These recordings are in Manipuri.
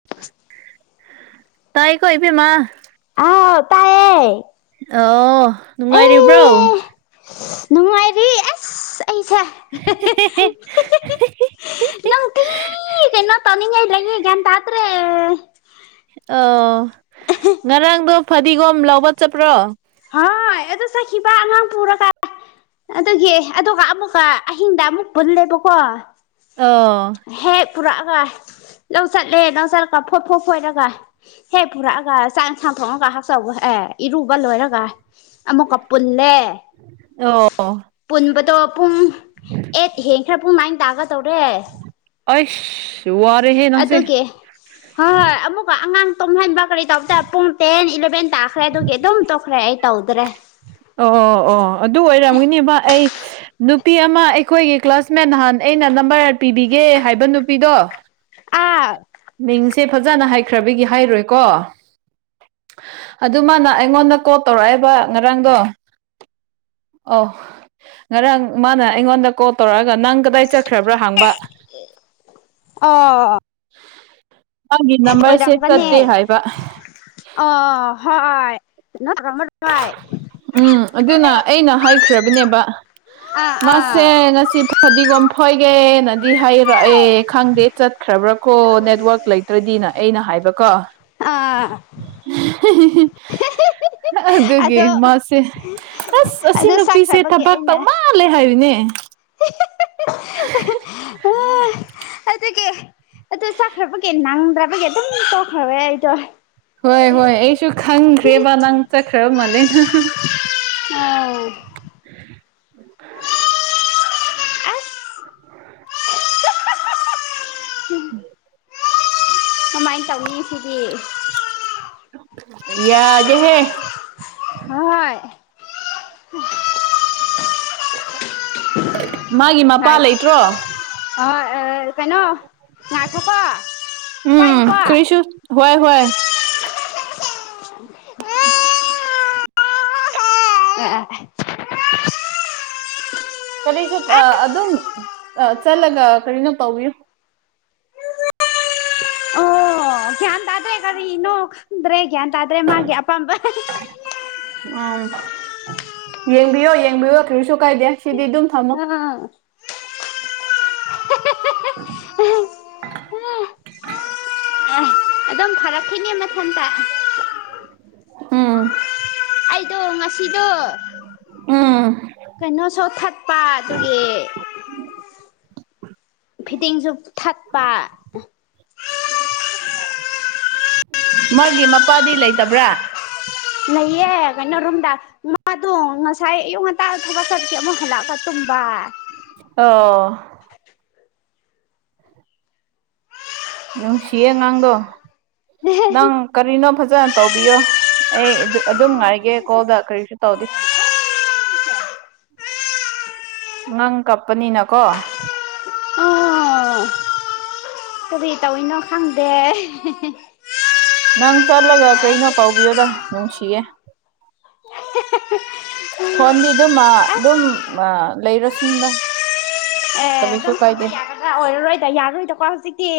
[unintelligible] ꯉꯥꯏ ꯀꯣ ꯏꯕꯤꯃ ꯑꯥꯎ ꯇꯥꯏꯌꯦ ꯑ ꯅꯨꯡꯉꯥꯏꯔꯤꯕꯕ꯭ꯔꯣ ꯑꯩ ꯅꯨꯡꯉꯥꯏꯔꯤ ꯑꯁ ꯑꯩꯁꯦ ꯅꯪ ꯊꯤ ꯅꯣ ꯇꯅꯤꯡꯉꯩ ꯂꯩꯒ ꯇꯥꯇꯔꯦ ꯑ ꯉꯔꯥꯡꯗꯣ ꯐꯗꯤꯒꯣꯝ ꯂꯧꯕ ꯆꯠꯄ꯭ꯔꯣ ꯍꯣꯏ ꯑꯦꯗꯨ ꯆꯈꯤꯕ ꯅꯪ ꯄꯨꯔ ꯀꯥꯏ ꯑꯗꯨꯒꯤ ꯑꯗꯨꯒ ꯑꯃꯨꯛꯀ ꯑꯍꯤꯡꯗ ꯑꯃꯨꯛ ꯄꯨꯜꯂꯦꯕꯀꯣ ꯑꯥ ꯍꯦꯛ ꯄꯨꯔꯛꯑꯒ ꯂꯧ ꯆꯠꯂꯦ ꯂꯧ ꯆꯠꯂꯒ ꯐꯣꯠ ꯐꯣꯠ ꯐꯣꯏꯔꯒ ꯍꯦꯛ ꯐꯔꯛꯑꯒ ꯆꯥꯛ ꯁꯥꯟꯊꯣꯛꯑꯒ ꯍꯛꯆꯧꯕ ꯑꯦ ꯏꯔꯨꯕ ꯂꯣꯏꯔꯒ ꯑꯃꯃꯛ ꯀꯞ ꯄꯨꯜꯂꯦ ꯑꯣ ꯄꯨꯟꯕꯗꯣ ꯄꯨꯡ ꯑꯩꯠ ꯍꯦꯟ ꯈ꯭ꯔꯦ ꯄꯨꯡ ꯅꯥꯏꯟ ꯇꯥꯒ ꯇꯧꯔꯦ ꯑꯩꯁ ꯋꯥꯔꯦꯍꯦ ꯅꯪꯁꯦ ꯑꯗꯨꯒꯤ ꯍꯣꯏ ꯍꯣꯏ ꯑꯃꯨꯛꯀ ꯑꯉꯥꯡ ꯇꯨꯝꯍꯟꯕ ꯀꯔꯤ ꯇꯧꯕꯗ ꯄꯨꯡ ꯇꯦꯟ ꯏꯂꯚꯦꯟ ꯇꯥꯈ꯭ꯔꯦ ꯑꯗꯨꯒꯤ ꯑꯗꯨꯝ ꯇꯣꯛꯈ꯭ꯔꯦ ꯑꯩ ꯇꯧꯗ꯭ꯔꯦ ꯑꯣ ꯑꯣ ꯑꯣ ꯑꯗꯨ ꯑꯣꯏꯔꯝꯒꯅꯦꯕ ꯑꯩ ꯅꯨꯄꯤ ꯑꯃ ꯑꯩꯈꯣꯏꯒꯤ ꯀ꯭ꯂꯥꯁꯃꯦꯠ ꯅꯍꯥꯟ ꯑꯩꯅ ꯅꯝꯕꯔ ꯄꯤꯕꯤꯒꯦ ꯍꯥꯏꯕ ꯅꯨꯄꯤꯗꯣ ꯑꯥ ꯃꯤꯡꯁꯦ ꯐꯖꯅ ꯍꯥꯏꯈ꯭ꯔꯕꯒꯤ ꯍꯥꯏꯔꯣꯏꯀꯣ ꯑꯗꯨ ꯃꯥꯅ ꯑꯩꯉꯣꯟꯗ ꯀꯣꯜ ꯇꯧꯔꯛꯑꯦꯕ ꯉꯔꯥꯡꯗꯣ ꯑꯣ ꯉꯔꯥꯡ ꯃꯥꯅ ꯑꯩꯉꯣꯟꯗ ꯀꯣꯜ ꯇꯧꯔꯛꯑꯒ ꯅꯪ ꯅꯣꯏ ꯆꯠꯈ꯭ꯔꯕ꯭ꯔꯥ ꯍꯥꯪꯕ ꯑꯣ ꯃꯥꯒꯤ ꯅꯝꯕꯔꯁꯦ ꯆꯠꯇꯦ ꯍꯥꯏꯕ ꯑ ꯍꯣꯏ ꯍꯣꯏ [inaudible] ꯎꯝ ꯑꯗꯨꯅ ꯑꯩꯅ ꯍꯥꯏꯈ꯭ꯔꯕꯅꯦꯕ ꯑꯥ ꯑꯥ ꯃꯥꯁꯦ ꯉꯁꯤ ꯐꯗꯤꯒꯣꯝ ꯐꯣꯏꯒꯦꯅꯗꯤ ꯍꯥꯏꯔꯛꯑꯦ ꯈꯪꯗꯦ ꯆꯠꯈ꯭ꯔꯕ꯭ꯔꯥ ꯀꯣ ꯅꯦꯠꯋꯥꯔꯛ ꯂꯩꯇ꯭ꯔꯗꯤꯅ ꯑꯩꯅ ꯍꯥꯏꯕꯀꯣ ꯑꯥ ꯍꯤꯍꯤ ꯑꯗꯨ ꯒꯤ ꯑꯗꯣ ꯃꯥꯁꯦ ꯑꯁ ꯑꯁꯤ ꯑꯗꯨ ꯅꯨꯄꯤꯁꯦ ꯆꯠꯈ꯭ꯔꯕꯒꯤ ꯊꯕꯛ ꯇꯧ ꯃꯥꯜꯂꯦ ꯍꯥꯏꯔꯤꯅꯦ ꯍꯤꯍꯤꯍꯤ ꯑꯗꯨꯒꯤ ꯑꯗꯨ ꯆꯈ꯭ꯔꯕꯒꯤ ꯅꯪꯗ꯭ꯔꯕꯒꯤ ꯑꯗꯨꯝ ꯇꯣꯛꯈ꯭ꯔꯔꯦ ꯑꯩꯗꯣ ꯍꯣꯏ ꯍꯣꯏ ꯑꯩꯁꯨ ꯈꯪꯈ꯭ꯔꯦꯕ ꯅꯪ ꯆꯠꯈ꯭ꯔꯕ ꯃꯥꯜꯂꯦ ꯅꯪ ꯑꯧ ꯑꯁ [unintelligible] ꯀꯃꯥꯏ ꯇꯧꯅꯤ ꯁꯤꯗꯤ ꯌꯥꯗꯦ ꯍꯦ ꯍꯣꯏ ꯃꯥꯒꯤ ꯃꯄꯥ ꯂꯩꯇ꯭ꯔꯣ ꯑꯣ ꯑ ꯀꯩꯅꯣ ꯉꯥꯏꯈꯣ ꯀꯣ ꯎꯝ ꯄꯥꯏꯌꯨꯀꯣ ꯀꯔꯤꯁꯨ ꯍꯣꯏ ꯍꯣꯏ [inaudible] ꯑ [inaudible] ꯀꯔꯤꯁꯨ ꯑꯗꯨꯝ ꯆꯠꯂꯒ ꯀꯔꯤꯅꯣ ꯇꯧꯏ [unintelligible] ꯒꯌꯥꯟ ꯇꯥꯗ꯭ꯔꯦ ꯀꯔꯤ ꯏꯅꯣ ꯈꯥꯪꯗ꯭ꯔꯦ ꯒꯌꯥꯟ ꯇꯥꯗ꯭ꯔꯦ ꯃꯥꯒꯤ ꯑꯄꯥꯝꯕ ꯎꯝ ꯌꯦꯡꯕꯤꯌꯣ ꯌꯦꯡꯕꯤꯌꯣ ꯀꯩꯁꯨ ꯀꯥꯏꯗꯦ ꯁꯤꯗꯤ ꯑꯗꯨꯝ ꯊꯝ ꯎꯝ ꯎꯝ [inaudible] ꯑꯗꯨꯝ ꯐꯔꯛꯈꯤꯅꯤ ꯃꯊꯟꯗ ꯎꯝ ꯑꯩꯗꯣ ꯉꯁꯤꯗꯣ ꯎꯝ ꯀꯩꯅꯣꯁꯨ ꯊꯛꯄ ꯑꯗꯨꯒꯤ ꯐꯤꯠꯇꯤꯡꯁꯨ ꯊꯛꯄ ꯎ [inaudible] ꯃꯥꯒꯤ ꯃꯄꯥꯗꯤ ꯂꯩꯇꯕ꯭ꯔꯥ ꯂꯩꯌꯦ꫰ꯀꯩꯅꯣ ꯔꯨꯝꯗꯥ ꯃꯥꯗꯣ ꯉꯁꯥꯏ ꯑꯌꯨꯛ ꯉꯟꯇꯥ ꯊꯕꯛ ꯆꯠꯀꯦ ꯑꯃꯨꯛ ꯍꯜꯂꯛꯑꯒ ꯇꯨꯝꯕ ꯑꯣ ꯅꯨꯡꯁꯤꯌꯦ ꯑꯉꯥꯡꯗꯣ ꯅꯪ ꯀꯔꯤꯅꯣ ꯐꯖꯅ ꯇꯧꯕꯤꯌꯣ ꯑꯩ ꯑ ꯑꯗꯨꯝ ꯉꯥꯏꯒꯦ ꯀꯣꯜꯗ ꯀꯔꯤꯁꯨ ꯇꯧꯗꯦ ꯉꯥꯡ ꯀꯞꯄꯅꯤꯅꯀꯣ ꯑꯣ [unintelligible] ꯀꯔꯤ ꯇꯧꯔꯤꯅꯣ ꯈꯪꯗꯦ ꯍꯤꯍꯤ ꯅꯪ ꯆꯠꯂꯒ ꯀꯩꯅꯣ ꯇꯧꯕꯤꯌꯣꯗ ꯅꯨꯡꯁꯤꯌꯦ [inaudible] ꯐꯣꯟꯗꯤ ꯑꯗꯨꯝ ꯑꯁ ꯑꯗꯨꯝ ꯂꯩꯔꯁꯨꯝꯗ ꯑꯦ ꯑꯗꯨꯝ ꯈꯟꯕ ꯌꯥꯒꯗ꯭ꯔꯥ ꯑꯣꯏꯔꯔꯣꯏꯗ ꯌꯥꯔꯣꯏꯗꯀꯣ ꯍꯧꯖꯤꯛꯇꯤ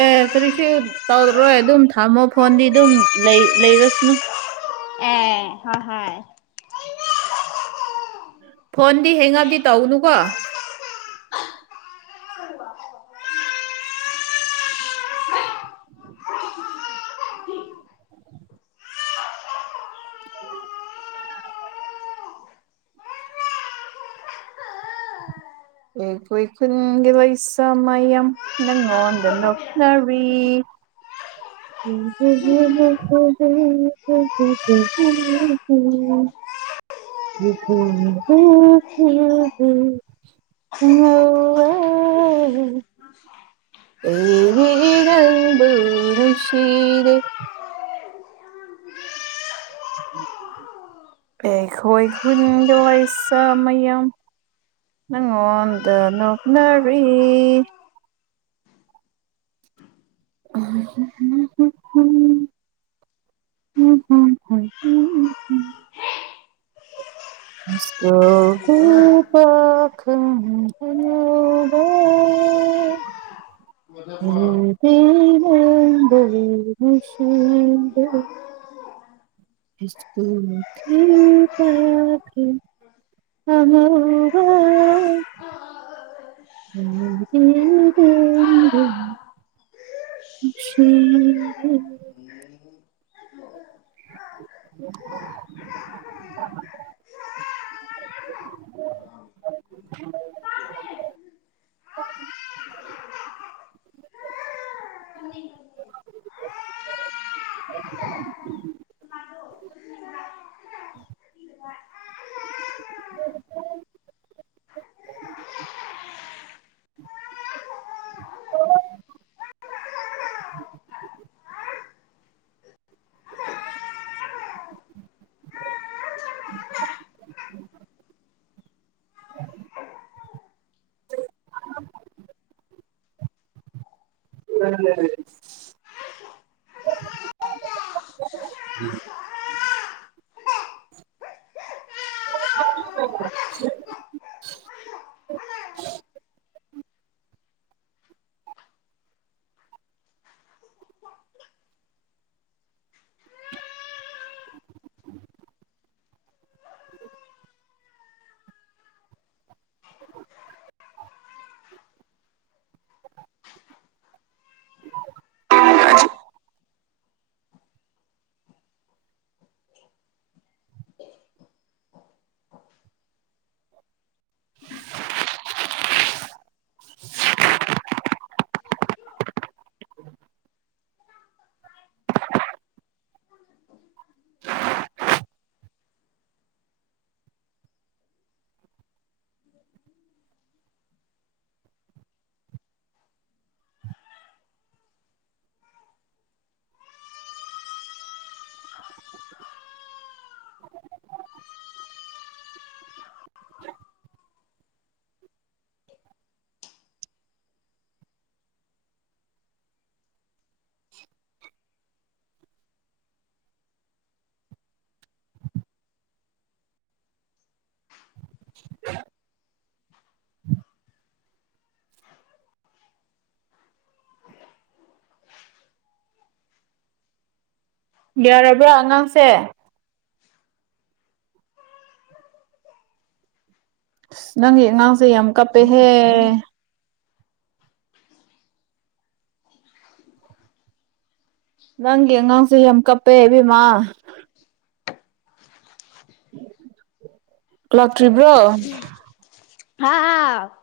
ꯑꯦ ꯀꯔꯤꯁꯨ ꯇꯧꯔꯔꯣꯏ ꯑꯗꯨꯝ ꯊꯝꯃꯣ ꯐꯣꯟꯗꯤ ꯑꯗꯨꯝ ꯂꯩꯔꯁꯅꯨ ꯑꯦ ꯍꯣꯏ ꯍꯣꯏ ꯐꯣꯟꯗꯤ ꯍꯦꯡꯑꯞꯗꯤ ꯇꯧꯅꯨꯀꯣ [inaudible] [inaudible] ꯑꯩꯈꯣꯏ ꯈꯨꯟꯒꯤ ꯂꯣꯏꯁꯝ ꯃꯌꯥꯝ ꯅꯪꯉꯣꯟꯗ ꯅꯣꯛꯅꯔꯤ [inaudible] [inaudible] ꯑ ꯑꯦꯔꯦꯔꯝꯕꯔꯁꯤꯤꯔꯦ ꯈꯣꯏ ꯈꯨꯟꯖꯁ ꯃꯌꯥꯝꯝ ꯅꯪꯉꯉꯣꯟꯗ ꯅꯣꯛꯅꯔꯤ ꯎ ꯍꯣꯏ ꯎꯝ ꯎꯝ ꯏꯁꯀ ꯀꯨ ꯄꯈꯪ ꯍꯕ [inaudible] ꯎꯗ ꯁꯤꯗ ꯏꯁꯀꯨ ꯊ ꯍ ꯍ ꯎ ꯁꯤꯦ ꯑ ꯎ ꯐ ꯍ ꯎ [inaudible] [inaudible] ꯎꯝ [inaudible] [inaudible] [inaudible] [inaudible] ꯌꯥꯔꯕ꯭ꯔꯥ ꯑꯉꯥꯡꯁꯦ ꯅꯪꯒꯤ ꯑꯉꯥꯡꯁꯦ ꯌꯥꯝ ꯀꯞꯄꯦꯍꯦ ꯅꯪꯒꯤ ꯑꯉꯥꯡꯁꯦ ꯌꯥꯝ ꯀꯞꯄꯦ ꯏꯕꯦꯝꯃꯥ ꯂꯥꯛꯇ꯭ꯔꯤꯕ꯭ꯔꯣ ꯍꯥ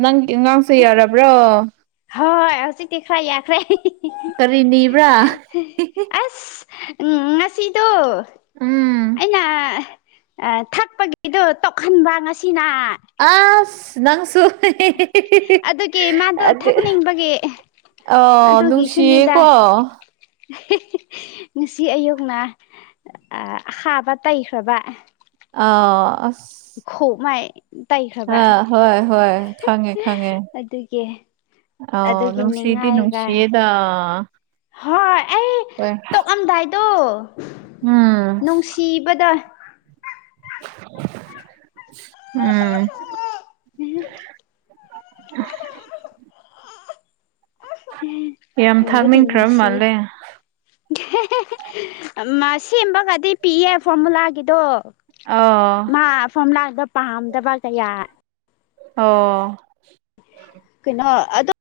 ꯅꯪ ꯑꯉꯥꯡꯁꯦ ꯌꯥꯔꯕ꯭ꯔꯣ ꯍꯣꯏ ꯍꯧꯁꯤ ꯇꯤꯈ꯭ꯔ ꯌꯥꯈ꯭ꯔꯦ ꯀꯔꯤ ꯅꯤꯕ꯭ꯔꯥ ꯑ ꯎꯝ ꯉꯁꯤꯗꯣ ꯎꯝ ꯑꯩꯅ ꯑ ꯊꯛꯄꯒꯤꯗꯣ ꯇꯣꯛꯍꯟꯕ ꯉꯁꯤꯅ ꯑ ꯅꯪꯁꯨ ꯑꯗꯨꯒꯤ ꯃꯥꯗꯣ ꯑ ꯊꯛꯅꯤꯡꯕꯒꯤ ꯑ ꯑꯗꯨꯒꯤꯁꯨꯅꯤꯗ ꯅꯨꯡꯁꯤꯌꯦꯀꯣ ꯉꯁꯤ ꯑꯌꯨꯛꯅ ꯑꯁꯥꯕ ꯇꯩꯈ꯭ꯔꯕ ꯑ ꯈꯣꯛ ꯃꯥꯏ ꯇꯩꯈ꯭ꯔꯕ ꯍꯣꯏ ꯍꯣꯏ ꯑꯗꯨꯒꯤ ꯑꯗꯨꯒꯤ ꯑꯅꯨꯡ ꯅꯤꯡꯉꯥꯏꯒ ꯁꯤꯗꯤꯤꯅꯨꯡꯁꯤꯦꯗ ꯍꯣꯏ ꯑꯩ ꯇꯣꯛꯑꯝꯗꯥꯏꯗꯣ ꯎꯝ ꯁꯤꯕꯗ ꯎꯝ ꯎꯝ ꯌꯥꯝ ꯅꯨꯡꯕꯨꯗꯤ ꯊꯥꯛꯅꯤꯡꯈ꯭ꯔ ꯅꯨꯡꯁꯤꯌꯦ ꯃꯥꯜꯂꯦ ꯁꯦꯝꯕꯒꯗꯤ ꯄꯤꯌꯦ ꯐꯣꯔꯃꯨꯂꯥꯒꯤꯗꯣ ꯑꯥ ꯃꯥ ꯐꯣꯝꯂꯥꯛꯗ ꯄꯥꯝꯗꯕ ꯀꯌꯥ ꯑꯣ ꯀꯩꯅꯣ ꯑꯗꯨꯝ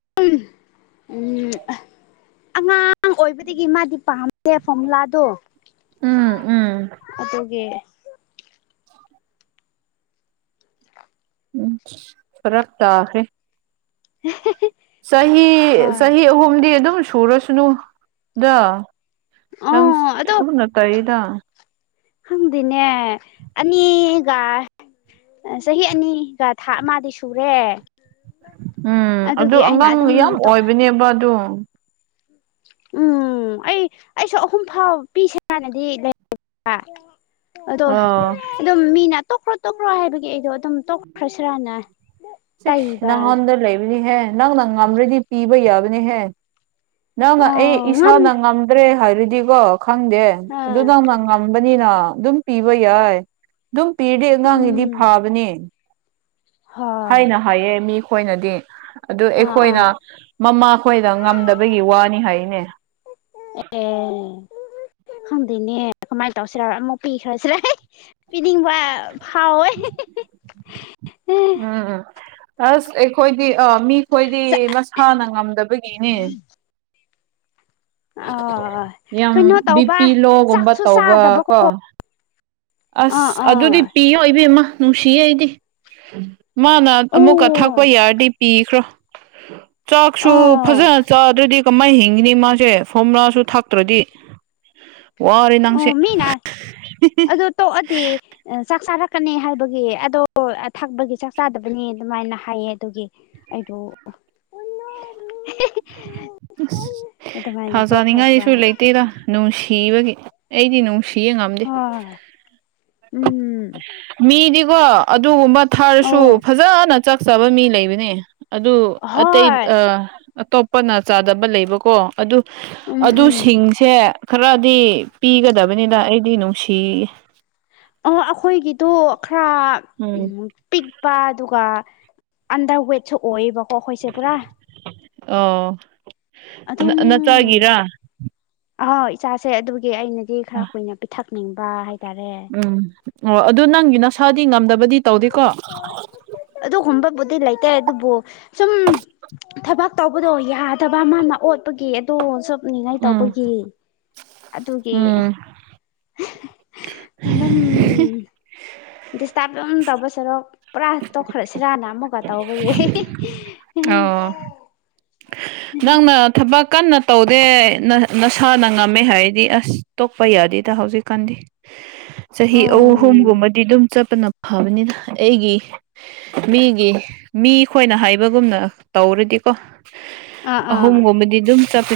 ꯑꯉꯥꯡ ꯑꯉꯥꯡ ꯑꯣꯏꯕꯗꯒꯤ ꯃꯥꯗꯤ ꯄꯥꯝꯗꯦ ꯐꯣꯔꯃꯨꯂꯥꯗꯣ ꯎꯝ ꯎꯝ ꯑꯗꯨꯒꯤ ꯎꯝ ꯐꯔꯛꯇꯦ ꯆꯍꯤ ꯍꯣꯏ ꯆꯍꯤ ꯑꯍꯨꯝꯗꯤ ꯑꯗꯨꯝ ꯁꯨꯔꯁꯅꯨꯗ ꯅꯪ ꯑꯣ ꯎꯅ ꯀꯔꯤꯗ ꯍꯪꯗꯅꯦ ꯑꯅꯤꯒ ꯆꯍꯤ ꯑꯅꯤꯒ ꯊꯥ ꯑꯃꯗꯤꯗꯤ ꯁꯨꯔꯦ ꯎꯝ ꯑꯗꯨ ꯑꯗꯨꯒꯤ ꯑꯩꯅ ꯑꯉꯥꯡ ꯑꯗꯨꯝ ꯌꯥꯝ ꯇꯣꯛ ꯑꯣꯏꯕꯅꯦꯕ ꯑꯗꯨ ꯎꯝ ꯑꯩ ꯑꯩꯁꯨ ꯑꯍꯨꯝ ꯐꯥꯎ ꯄꯤꯁꯔꯥꯟꯅꯗꯤ ꯂꯩ ꯑꯗꯣ ꯑꯥ ꯑꯗꯨꯝ ꯃꯤꯅ ꯇꯣꯛꯈ꯭ꯔꯣ ꯇꯣꯛꯈ꯭ꯔꯣ ꯍꯥꯏꯕꯒꯤ ꯑꯩꯗꯣ ꯑꯗꯨꯝ ꯇꯣꯛꯈ꯭ꯔꯁꯤꯔꯥꯅ ꯁꯤꯅꯥ ꯇꯩꯕ ꯍꯣꯟꯗ ꯂꯩꯕ ꯍꯦ ꯅꯪꯅꯪ ꯉꯝ꯭ꯔꯗꯤ ꯄꯤꯕ ꯌꯥꯕꯅꯦꯍꯦ ꯅꯪꯅ ꯑꯩ ꯑꯣ ꯉꯝ ꯏꯁꯥꯅ ꯉꯝꯗ꯭ꯔꯦ ꯍꯥꯏꯔꯗꯤꯀꯣ ꯈꯪꯗꯦ ꯑꯗꯨ ꯑꯥ ꯅꯪꯅ ꯝꯕꯅꯤꯅ ꯑꯗꯨꯝ ꯄꯤꯕ ꯌꯥꯏ ꯑꯗꯨꯝ ꯄꯤꯔꯗꯤ ꯑꯉꯥꯡꯁꯤꯗꯤ ꯎꯝ ꯐꯥꯕꯅꯦ ꯍꯣꯏ ꯍꯥꯏꯅ ꯍꯥꯏꯌꯦ ꯃꯤ ꯈꯣꯏꯅꯗꯤ ꯑꯗꯨ ꯑꯥ ꯑꯩꯈꯣꯏꯅ ꯑꯥ ꯃꯃꯥ ꯈꯈꯣꯏꯗ ꯉꯝꯗꯕꯒꯤ ꯋꯥꯅꯤ ꯍꯥꯏꯅꯦ ꯑꯦ ꯈꯪꯗꯣꯏꯅꯦ ꯀꯃꯥꯏꯅ ꯇꯧꯁꯤꯔ ꯑꯃꯨꯛ ꯄꯤꯈ꯭ꯔꯁꯤꯔ ꯄꯤꯅꯤꯡꯕ ꯐꯥꯎꯋꯦ ꯎ ꯎꯝ ꯎꯝ ꯑꯁ ꯑꯩꯈꯣꯏꯗꯤ ꯑ ꯃꯤꯈꯣꯏꯗꯤ ꯃꯁꯥꯅ ꯉꯝꯗꯕꯒꯤꯅꯦ ꯑ ꯌꯥꯝ ꯀꯩꯅꯣ ꯕꯤ ꯄꯤ ꯇꯧꯕ ꯂꯣꯒꯨꯝꯕ ꯆꯥꯛꯁꯨ ꯇꯧꯕ ꯆꯥꯗꯕꯀꯣ ꯀꯣ ꯑꯥ ꯑꯁ ꯑꯗꯨꯗꯤ ꯑꯥ ꯄꯤꯌꯣ ꯏꯕꯦꯝꯃ ꯅꯨꯡꯁꯤꯌꯦ ꯑꯩꯗꯤ ꯃꯥꯅ ꯑꯃꯨꯛꯀ ꯊꯛꯄ ꯑꯣ ꯌꯥꯔꯗꯤ ꯄꯤꯈ꯭ꯔꯣ ꯆꯥꯛꯁꯨ ꯑꯣ ꯐꯖꯅ ꯆꯥꯗ꯭ꯔꯗꯤ ꯀꯃꯥꯏꯅ ꯍꯤꯡꯈꯤꯅꯤ ꯃꯥꯁꯦ ꯐꯣꯝꯣꯔꯥꯁꯨ ꯊꯥꯛꯇ꯭ꯔꯗꯤ ꯑꯣ ꯃꯤꯅ ꯑꯗꯨ ꯇꯣꯛꯑꯗꯤ ꯆꯥꯛ ꯆꯥꯔꯛꯀꯅꯤ ꯍꯥꯏꯕꯒꯤ ꯑꯗꯣ ꯊꯛꯄꯒꯤ ꯆꯥꯛ ꯆꯥꯗꯕꯅꯤ ꯑꯗꯨꯃꯥꯏꯅ ꯍꯥꯏꯌꯦ ꯑꯗꯨꯒꯤ ꯑꯩꯗꯣ ꯑ ꯊꯥ ꯑꯗꯨꯃꯥꯏꯅ ꯇꯣꯛꯈ꯭ꯔꯕ ꯆꯥꯅꯤꯡꯉꯥꯏꯁꯨ ꯂꯩꯇꯦꯔ ꯅꯨꯡꯁꯤꯕꯒꯤ ꯑꯩꯗꯤ ꯅꯨꯡꯁꯤꯌꯦ ꯉꯝꯗꯦ ꯍꯣꯏ ꯎꯝ ꯃꯤꯗꯤꯀꯣ ꯑꯗꯨꯒꯨꯝꯕ ꯊꯔꯁꯨ ꯑꯣ ꯐꯖꯅ ꯆꯥꯛ ꯆꯕ ꯃꯤ ꯂꯩꯕꯅꯦ ꯑꯗꯨ ꯑꯇꯩ ꯍꯣꯏ ꯑ ꯑꯇꯣꯞꯄꯅ ꯆꯥꯗꯕ ꯂꯩꯕꯀꯣ ꯑꯗꯨ ꯎꯝ ꯑꯗꯨ ꯎꯝ ꯁꯤꯡꯁꯦ ꯈꯔꯗꯤ ꯄꯤꯒꯗꯕꯅꯤꯅ ꯑꯩꯗꯤ ꯅꯨꯡꯁꯤꯌꯦꯦ ꯑ ꯑꯩꯈꯣꯏꯒꯤꯗꯣ ꯈꯔ ꯎ ꯄꯤꯛꯄ ꯑꯗꯨꯒ ꯑꯟꯗꯔ ꯋꯦꯠꯁꯨ ꯑꯣꯏꯌꯦꯕꯀꯣ ꯑꯩꯈꯣꯏꯁꯦ ꯄꯨꯔꯥ ꯑꯣ ꯅ ꯅꯆꯥꯒꯤꯔ ꯑꯍꯧ ꯏꯆꯥꯁꯦ ꯑꯗꯨꯒꯤ ꯑꯩꯅꯗꯤ ꯈꯔ ꯀꯨꯏꯅ ꯄꯤꯊꯛꯅꯤꯡꯕ ꯍꯥꯏꯇꯥꯔꯦ ꯎꯝ ꯑꯣ ꯑꯗꯨ ꯅꯪꯒꯤ ꯅꯁꯥꯗꯤ ꯉꯝꯗꯕꯗꯤ ꯇꯧꯗꯦꯀꯣ ꯑꯗꯨ ꯍꯨꯝꯕꯕꯨꯗꯤ ꯂꯩꯇꯦ ꯑꯗꯨꯕꯨ ꯁꯨꯝ ꯊꯕꯛ ꯇꯧꯕꯗꯣ ꯌꯥꯗꯕ ꯃꯥꯅ ꯑꯣꯠꯄꯒꯤ ꯑꯗꯨꯣ ꯁꯞꯅꯤꯡꯉꯥꯏ ꯎꯝ ꯇꯧꯕꯒꯤ ꯑꯗꯨꯒꯤ ꯑꯗꯨꯝ ꯗꯤꯁꯇꯥꯔꯕ ꯑꯗꯨ ꯇꯧꯕꯁꯤꯔꯣ ꯄꯨꯔꯥ ꯇꯣꯛꯈ꯭ꯔꯁꯤꯔꯥꯟꯅ ꯑꯃꯨꯛꯀ ꯇꯧꯕꯒꯤ ꯑꯣ ꯅꯪꯅ ꯊꯕꯛ ꯀꯟꯅ ꯇꯧꯗꯦ ꯅꯁꯥꯅ ꯉꯝꯃꯦ ꯍꯥꯏꯔꯗꯤ ꯑꯁ ꯇꯣꯛꯄ ꯌꯥꯗꯦꯗ ꯍꯧꯖꯤꯛꯀꯥꯟꯗꯤ ꯆꯍꯤ ꯑꯍ ꯎꯝ ꯑꯍꯨꯝꯒꯨꯝꯕꯗꯤ ꯑꯗꯨꯝ ꯆꯠꯄꯅ ꯐꯕꯅꯤꯅ ꯑꯩꯒꯤ ꯃꯤꯒꯤ ꯃꯤ ꯈꯈꯣꯏꯅ ꯍꯥꯏꯕꯒꯨꯝꯅ ꯇꯧꯔꯗꯤꯀꯣ ꯑꯥ ꯑꯥ ꯑꯍꯨꯝꯒꯨꯝꯕꯗꯤ ꯑꯗꯨꯝ ꯆꯠꯄ